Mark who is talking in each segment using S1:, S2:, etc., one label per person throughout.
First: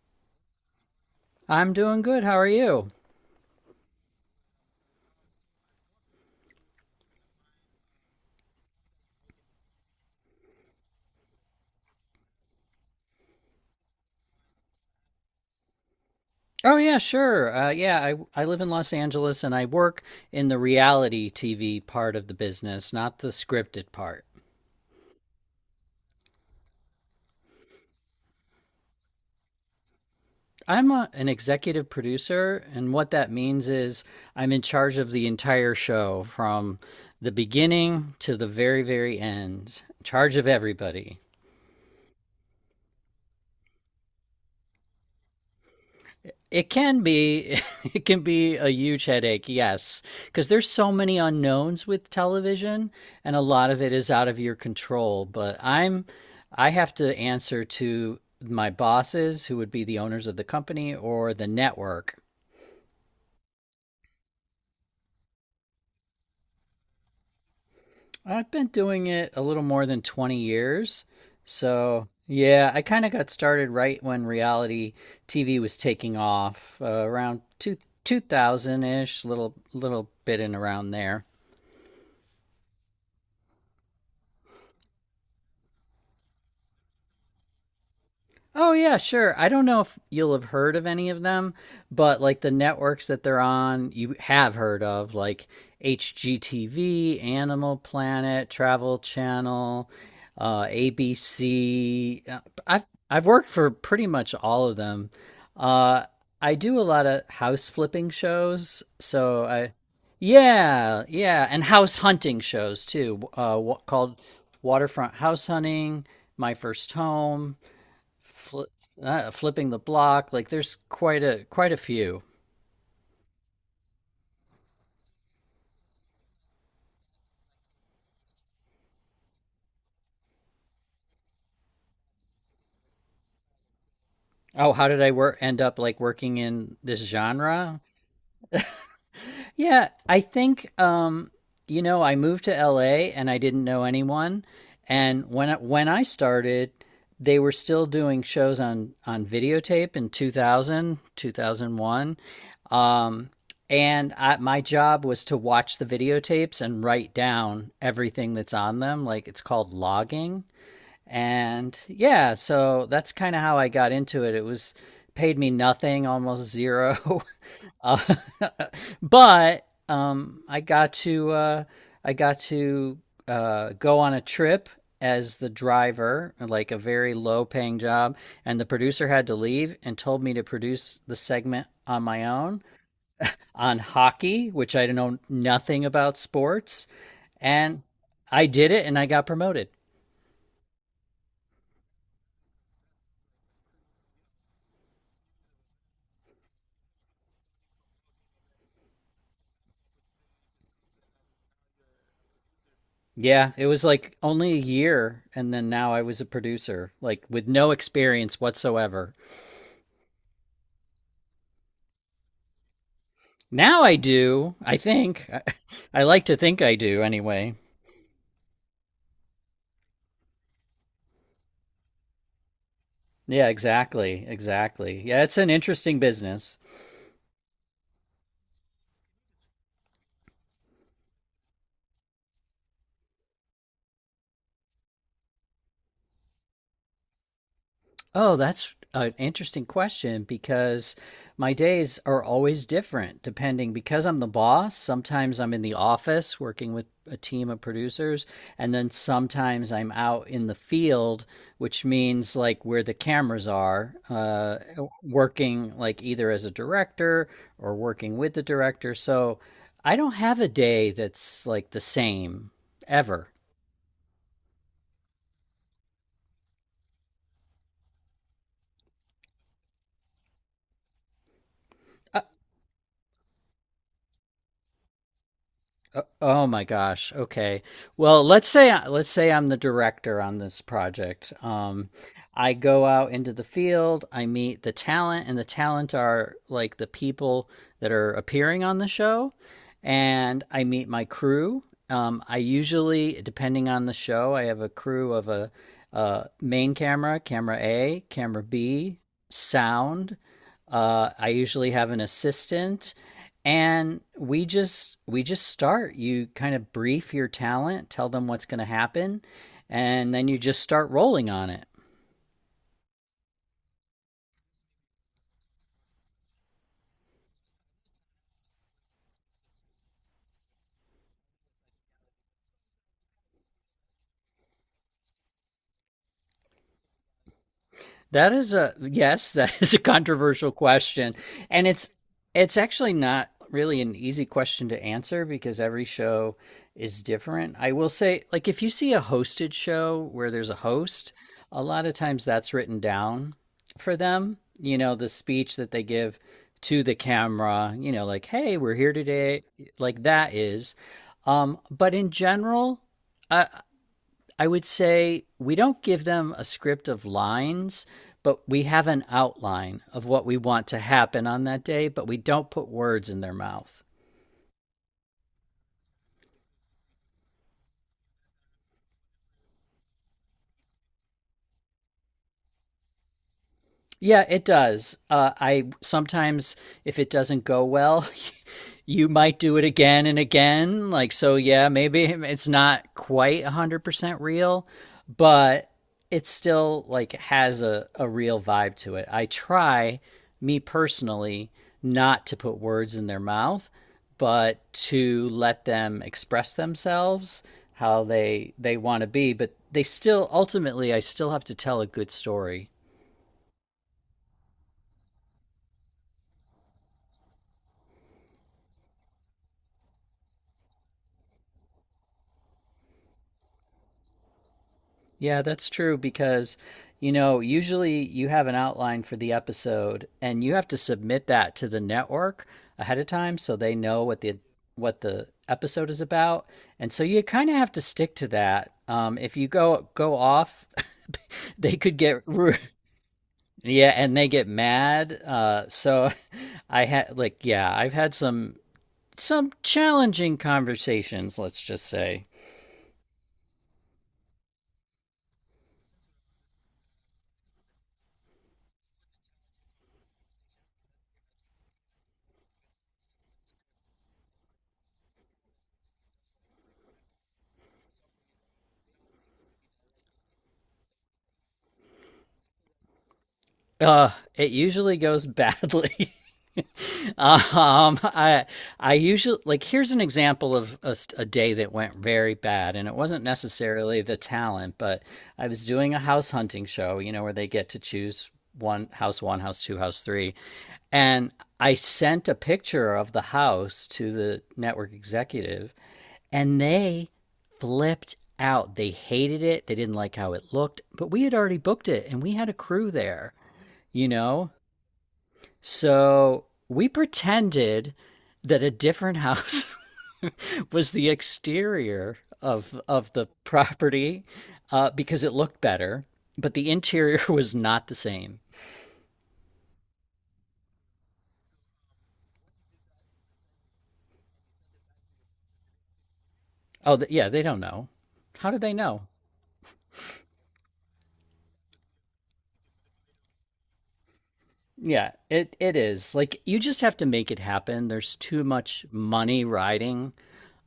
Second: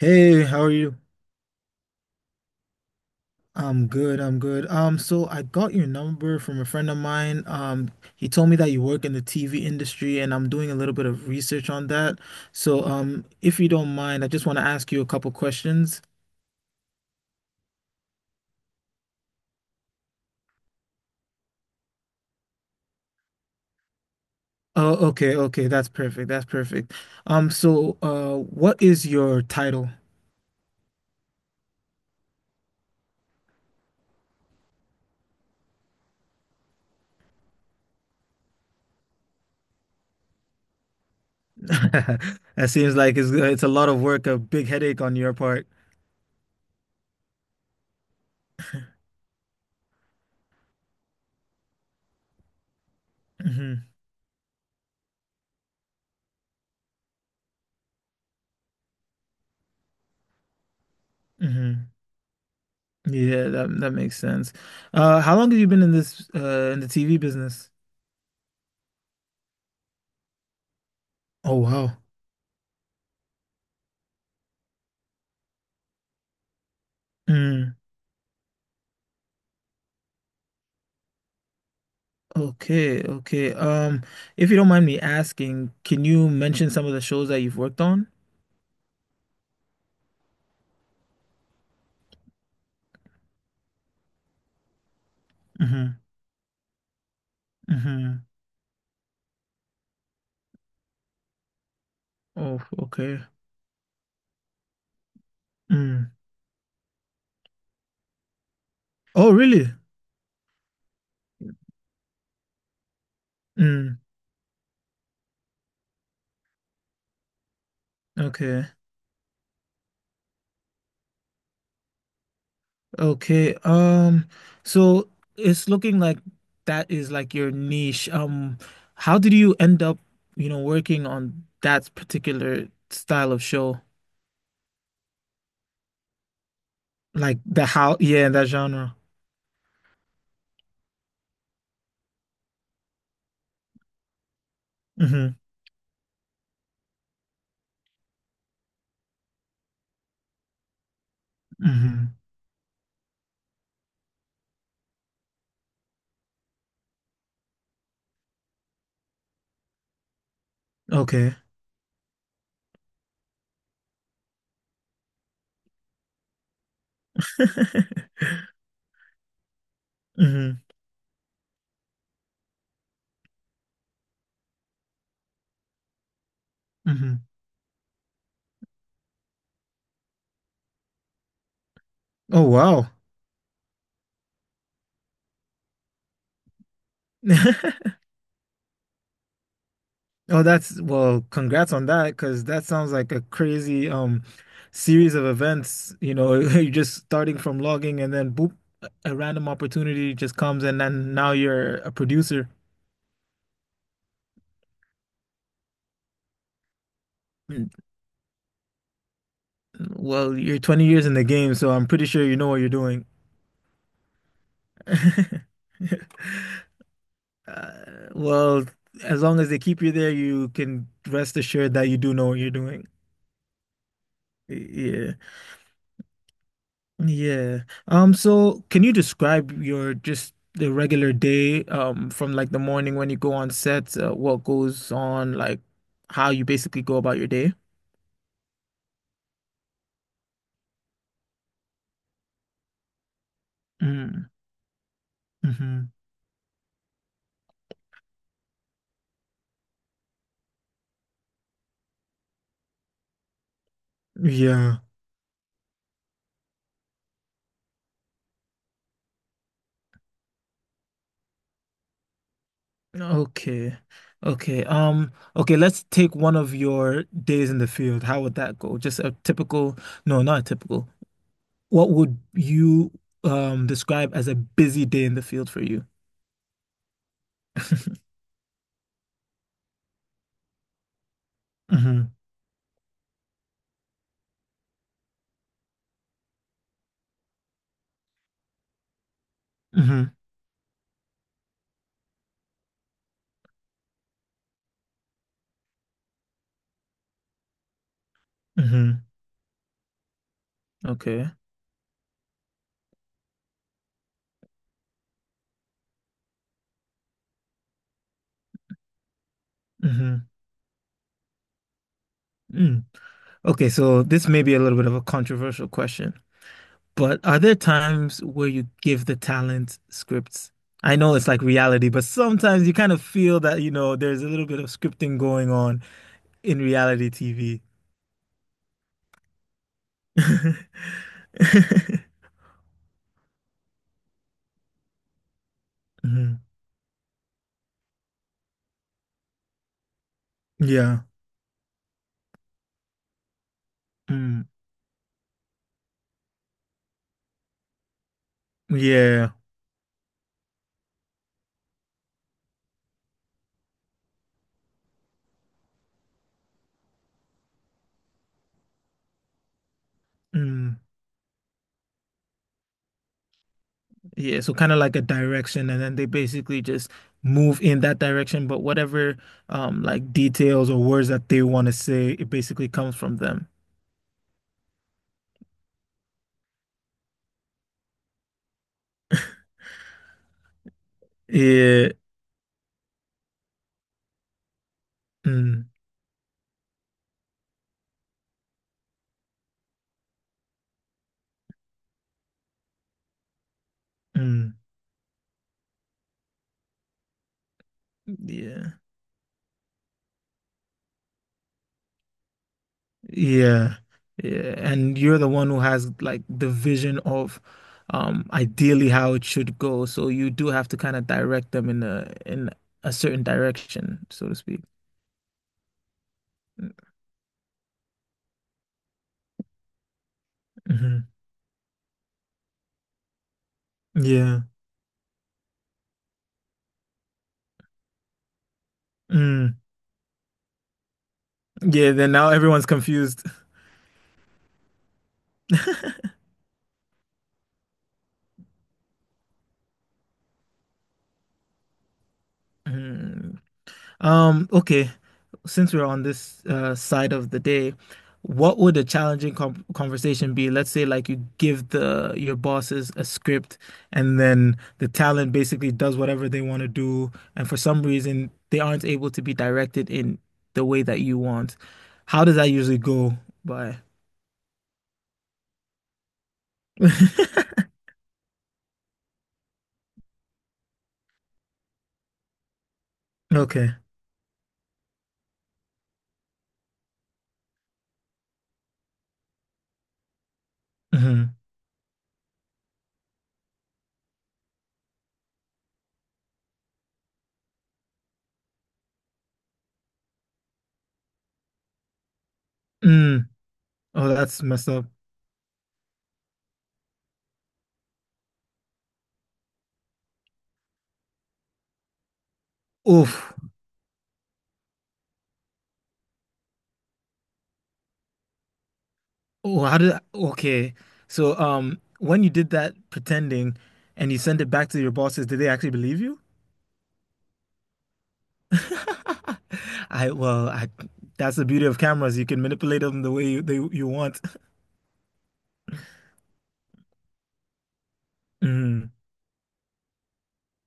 S1: Hey, how are you?
S2: I'm doing good. How are you?
S1: I'm good, I'm good. So I got your number from a friend of mine. He told me that you work in the TV industry and I'm doing a little bit of research on that. So, if you don't mind, I just want to ask you a couple questions.
S2: Oh, yeah, sure. Yeah, I live in Los Angeles and I work in the reality TV part of the business, not the scripted part.
S1: Oh, okay, okay, that's perfect. That's perfect. So, what is your title?
S2: I'm an executive producer, and what that means is I'm in charge of the entire show from the beginning to the very, very end, in charge of everybody.
S1: That seems like it's a lot of work, a big headache on your part.
S2: It can be it can be a huge headache, yes, because there's so many unknowns with television and a lot of
S1: hmm
S2: it is out of your control, but I have to answer to my bosses who would be the owners of the company or the
S1: hmm
S2: network.
S1: Yeah, that makes sense. How long have you been in this in the TV business?
S2: I've been doing it a little more than 20 years.
S1: Oh wow.
S2: So, yeah, I kind of got started right when reality TV was taking off, around
S1: Mm,
S2: 2000-ish, little bit in around there.
S1: okay, okay. If you don't mind me asking, can you mention some of the shows that you've worked on?
S2: Oh, yeah, sure. I don't know if you'll have heard of any of them, but like the networks that they're on, you have heard of like
S1: Mm-hmm.
S2: HGTV, Animal
S1: Mm-hmm.
S2: Planet, Travel Channel, ABC.
S1: Oh,
S2: I've
S1: okay.
S2: I've worked for pretty much all of them. Uh,
S1: Mm.
S2: I do a lot of house flipping shows,
S1: Oh,
S2: so
S1: really?
S2: I yeah, yeah, and house hunting shows too,
S1: Mm.
S2: called Waterfront House Hunting, My First Home fli
S1: Okay.
S2: flipping the block. Like there's quite a few.
S1: Okay. So it's looking like that is like your niche. How did you end up, you know, working on that particular style of show?
S2: Oh, how did I work end up like working in this
S1: Like the
S2: genre?
S1: how, yeah, that genre.
S2: Yeah, I think you know I moved to LA and I didn't know anyone, and
S1: Mm-hmm.
S2: when I started, they were still doing shows on videotape in 2001.
S1: Mm-hmm.
S2: Um, my job was to watch the videotapes and write down everything that's on them. Like it's called logging.
S1: Okay.
S2: And yeah, so that's kind of how I got into it. It was Paid me nothing, almost zero. uh, but I
S1: Mm-hmm.
S2: got to I got to go on a trip as the driver, like a very
S1: hmm
S2: low paying job, and the producer had to leave and told me to produce the segment on my
S1: Oh,
S2: own
S1: wow.
S2: on hockey, which I know nothing about sports, and I did it and I got promoted.
S1: Oh, that's well, congrats on that because that sounds like a crazy series of events. You know, you're just starting from logging and then boop, a random opportunity just comes and then now you're a producer.
S2: Yeah, it was like only a year, and then now I was a producer, like with
S1: Mm.
S2: no experience whatsoever.
S1: Well, you're 20 years in the game, so I'm pretty sure you know what you're doing.
S2: Now I do, I think. I like to think I do anyway.
S1: Well, as long as they keep you there, you can rest assured that you do know what you're doing.
S2: Yeah, exactly. Exactly.
S1: Yeah.
S2: Yeah, it's an interesting business.
S1: Yeah. So can you describe your just the regular day, from like the morning when you go on set, what goes on, like how you basically go about your day?
S2: Oh, that's an interesting question because my days are always different depending because I'm the
S1: Mm.
S2: boss. Sometimes I'm in the
S1: Hmm.
S2: office working with a team of producers, and then sometimes I'm out in the field, which means like where the cameras are,
S1: Yeah.
S2: working like either as a director or working with the director. So I don't have a day that's like the same ever.
S1: Okay. Okay. Okay, let's take one of your days in the field. How would that go? Just a typical, no, not a typical. What would you describe as a busy day in the field for you?
S2: Oh my gosh. Okay. Well, let's say I'm the director on this project.
S1: Mm-hmm.
S2: I go out into the field, I meet the talent, and the talent are like the people that are appearing on the show,
S1: Mm-hmm.
S2: and I meet my crew. I usually, depending on the show, I have a crew of a main camera, camera A, camera B,
S1: Mm-hmm.
S2: sound.
S1: Okay.
S2: I usually have an assistant, and we just start. You kind of brief your talent, tell them what's going to happen, and
S1: Mm-hmm.
S2: then you just start rolling on it.
S1: Mm. Okay, so this may be a little bit of a controversial question, but are there times where you give the talent scripts? I know it's like reality, but sometimes you kind of feel that, you know, there's a little bit of scripting going on in reality TV.
S2: That is a yes, that is a controversial question. And it's it's actually not really an easy question to answer because every show
S1: Mhm.
S2: is different. I will say like if you see a hosted show where there's a
S1: Yeah.
S2: host, a lot of times that's written down for them,
S1: Mm.
S2: you know, the speech that they give to the camera, you know, like hey, we're here
S1: Yeah.
S2: today, like that is but in general, I I would say we don't give them a script of lines, but we have an outline of what we want
S1: Mm.
S2: to happen on that day, but we don't put words in their mouth.
S1: Yeah. So kind of like a direction, and then they basically just move in that direction, but whatever like details or words that they want to say, it basically comes from them.
S2: Yeah, it does. I sometimes, if it doesn't go well, you might do it again and again. Like, so yeah,
S1: Yeah.
S2: maybe it's not quite 100% real,
S1: Mm,
S2: but it still like has a real vibe to it. I try, me personally, not to put words in their mouth,
S1: mm,
S2: but to let them express themselves how they
S1: yeah,
S2: want to be, but they still ultimately I still have to tell a good story.
S1: yeah, yeah. And you're the one who has like the vision of ideally how it should go. So you do have to kind of direct them in a certain direction, so to speak.
S2: Yeah, that's true because, you know, usually you have an outline for the episode and you have to
S1: Hmm.
S2: submit that to the network ahead of time so they know what the
S1: Yeah.
S2: what the episode is about. And so you kind of have to stick to that. If you
S1: Mm,
S2: go off, they
S1: yeah,
S2: could
S1: then
S2: get
S1: now everyone's confused.
S2: yeah, and they get mad. So I had like yeah, I've had some challenging conversations, let's just say.
S1: Mm. Okay. Since we're on this side of the day, what would a challenging com conversation be? Let's say like you give the your bosses a script and then the talent basically does whatever they want to do, and for some reason they aren't able to be directed in the way that you want. How does that usually go by?
S2: It usually goes badly. Um, I I usually, like here's an example of a day that went very bad, and it wasn't
S1: Okay.
S2: necessarily the talent, but I was doing a house hunting show, you know, where they get to choose one, house two, house three, and
S1: Hmm.
S2: I sent a picture of the house to the network executive, and they flipped out. They hated it. They didn't like how it looked, but we had already booked it, and we had a crew
S1: Mm.
S2: there, you
S1: Oh, that's
S2: know.
S1: messed up.
S2: So we pretended that a different house was the exterior of
S1: Oof.
S2: of the property because it looked better, but the interior was not the same.
S1: Oh, okay. So, when you did that pretending and you sent it back to your bosses, did they actually believe you?
S2: Oh, th yeah, they don't know. How do they know?
S1: I well, I that's the beauty of cameras. You can manipulate them the way you they, you want.
S2: Yeah, it is. Like you just have to make it happen. There's too much
S1: Mm,
S2: money riding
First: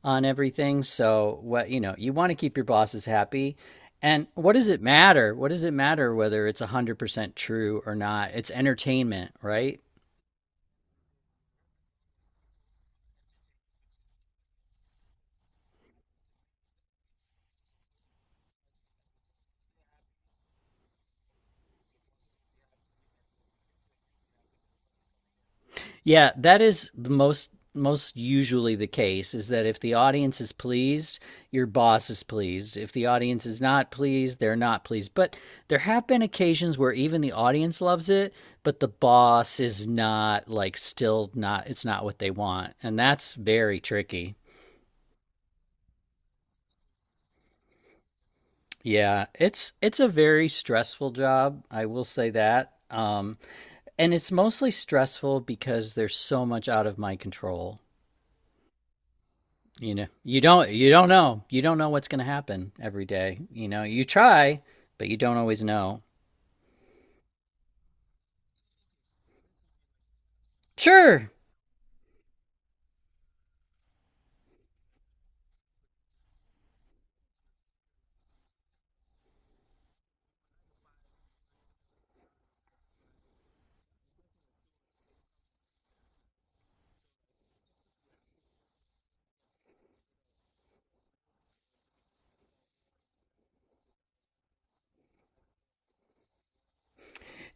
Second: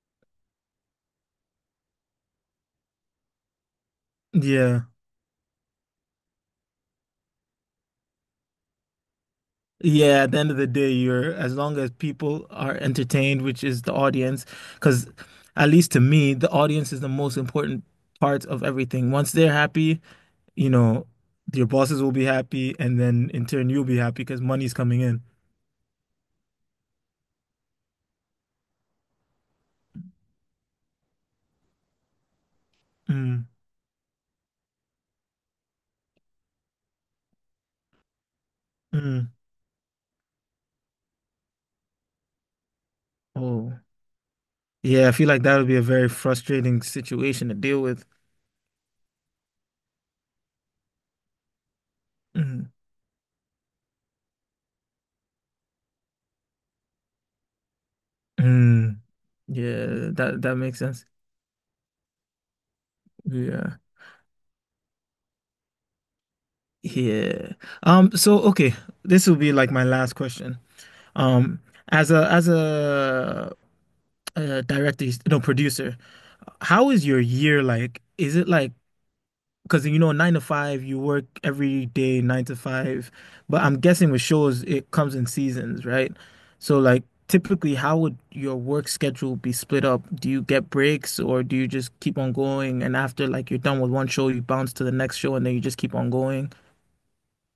S2: on everything. So what you know, you want to keep your bosses happy. And what does it
S1: yeah.
S2: matter? What does it matter whether it's 100% true or not? It's entertainment, right?
S1: Yeah, at the end of the day, you're as long as people are entertained, which is the audience, because at least to me, the audience is the most important part of everything. Once they're happy, you know, your bosses will be happy, and then in turn you'll be happy because money's coming in.
S2: Yeah, that is the most usually the case is that if the audience is pleased, your boss is pleased. If the
S1: Mm,
S2: audience is not pleased, they're not pleased. But there have been occasions where even the audience loves it, but the
S1: mm.
S2: boss is not like still not it's not what they want. And that's very
S1: Oh,
S2: tricky.
S1: yeah. I feel like that would be a very frustrating situation to deal with.
S2: Yeah, it's a very stressful job, I will say
S1: Mm,
S2: that. And it's mostly stressful because there's so much out of my control.
S1: mm. Yeah,
S2: You know,
S1: that
S2: you
S1: that
S2: don't
S1: makes
S2: you
S1: sense.
S2: don't know. You don't know what's going to happen every day. You
S1: Yeah,
S2: know, you try, but you don't always know.
S1: yeah. So, okay, this will be like my last question.
S2: Sure.
S1: Um. As a director, no producer, how is your year like? Is it like because you know 9 to 5 you work every day 9 to 5 but I'm guessing with shows it comes in seasons right so like typically how would your work schedule be split up do you get breaks or do you just keep on going and after like you're done with one show you bounce to the next show and then you just keep on going.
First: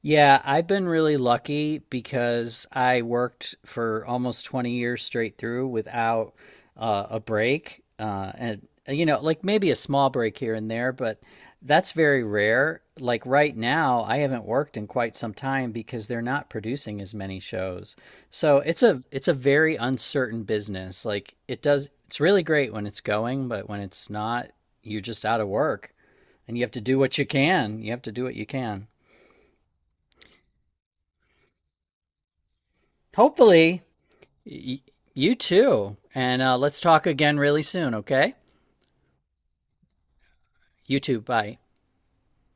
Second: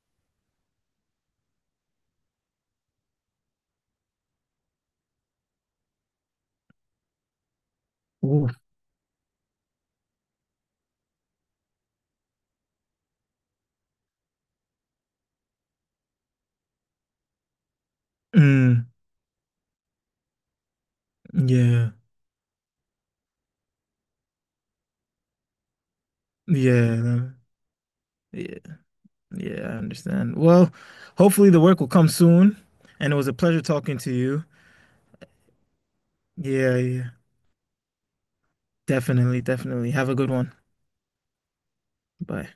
S2: Yeah, I've been really lucky because I worked for almost 20 years straight through without a break.
S1: Oof.
S2: And, like maybe a small break here and there, but that's very rare. Like right now, I haven't worked in quite some time because they're not producing as many shows. So it's
S1: Mm,
S2: a it's a very uncertain business. Like it does,
S1: yeah,
S2: it's really great when it's going, but when it's not, you're just out of work and you have to do what you
S1: yeah,
S2: can. You have to do what you
S1: yeah,
S2: can.
S1: yeah, I understand. Well, hopefully the work will come soon and it was a pleasure
S2: Hopefully,
S1: talking to you.
S2: Y- you too. And
S1: Yeah,
S2: let's talk
S1: yeah,
S2: again really soon, okay?
S1: definitely, definitely, have a good one.
S2: You too. Bye.
S1: Bye.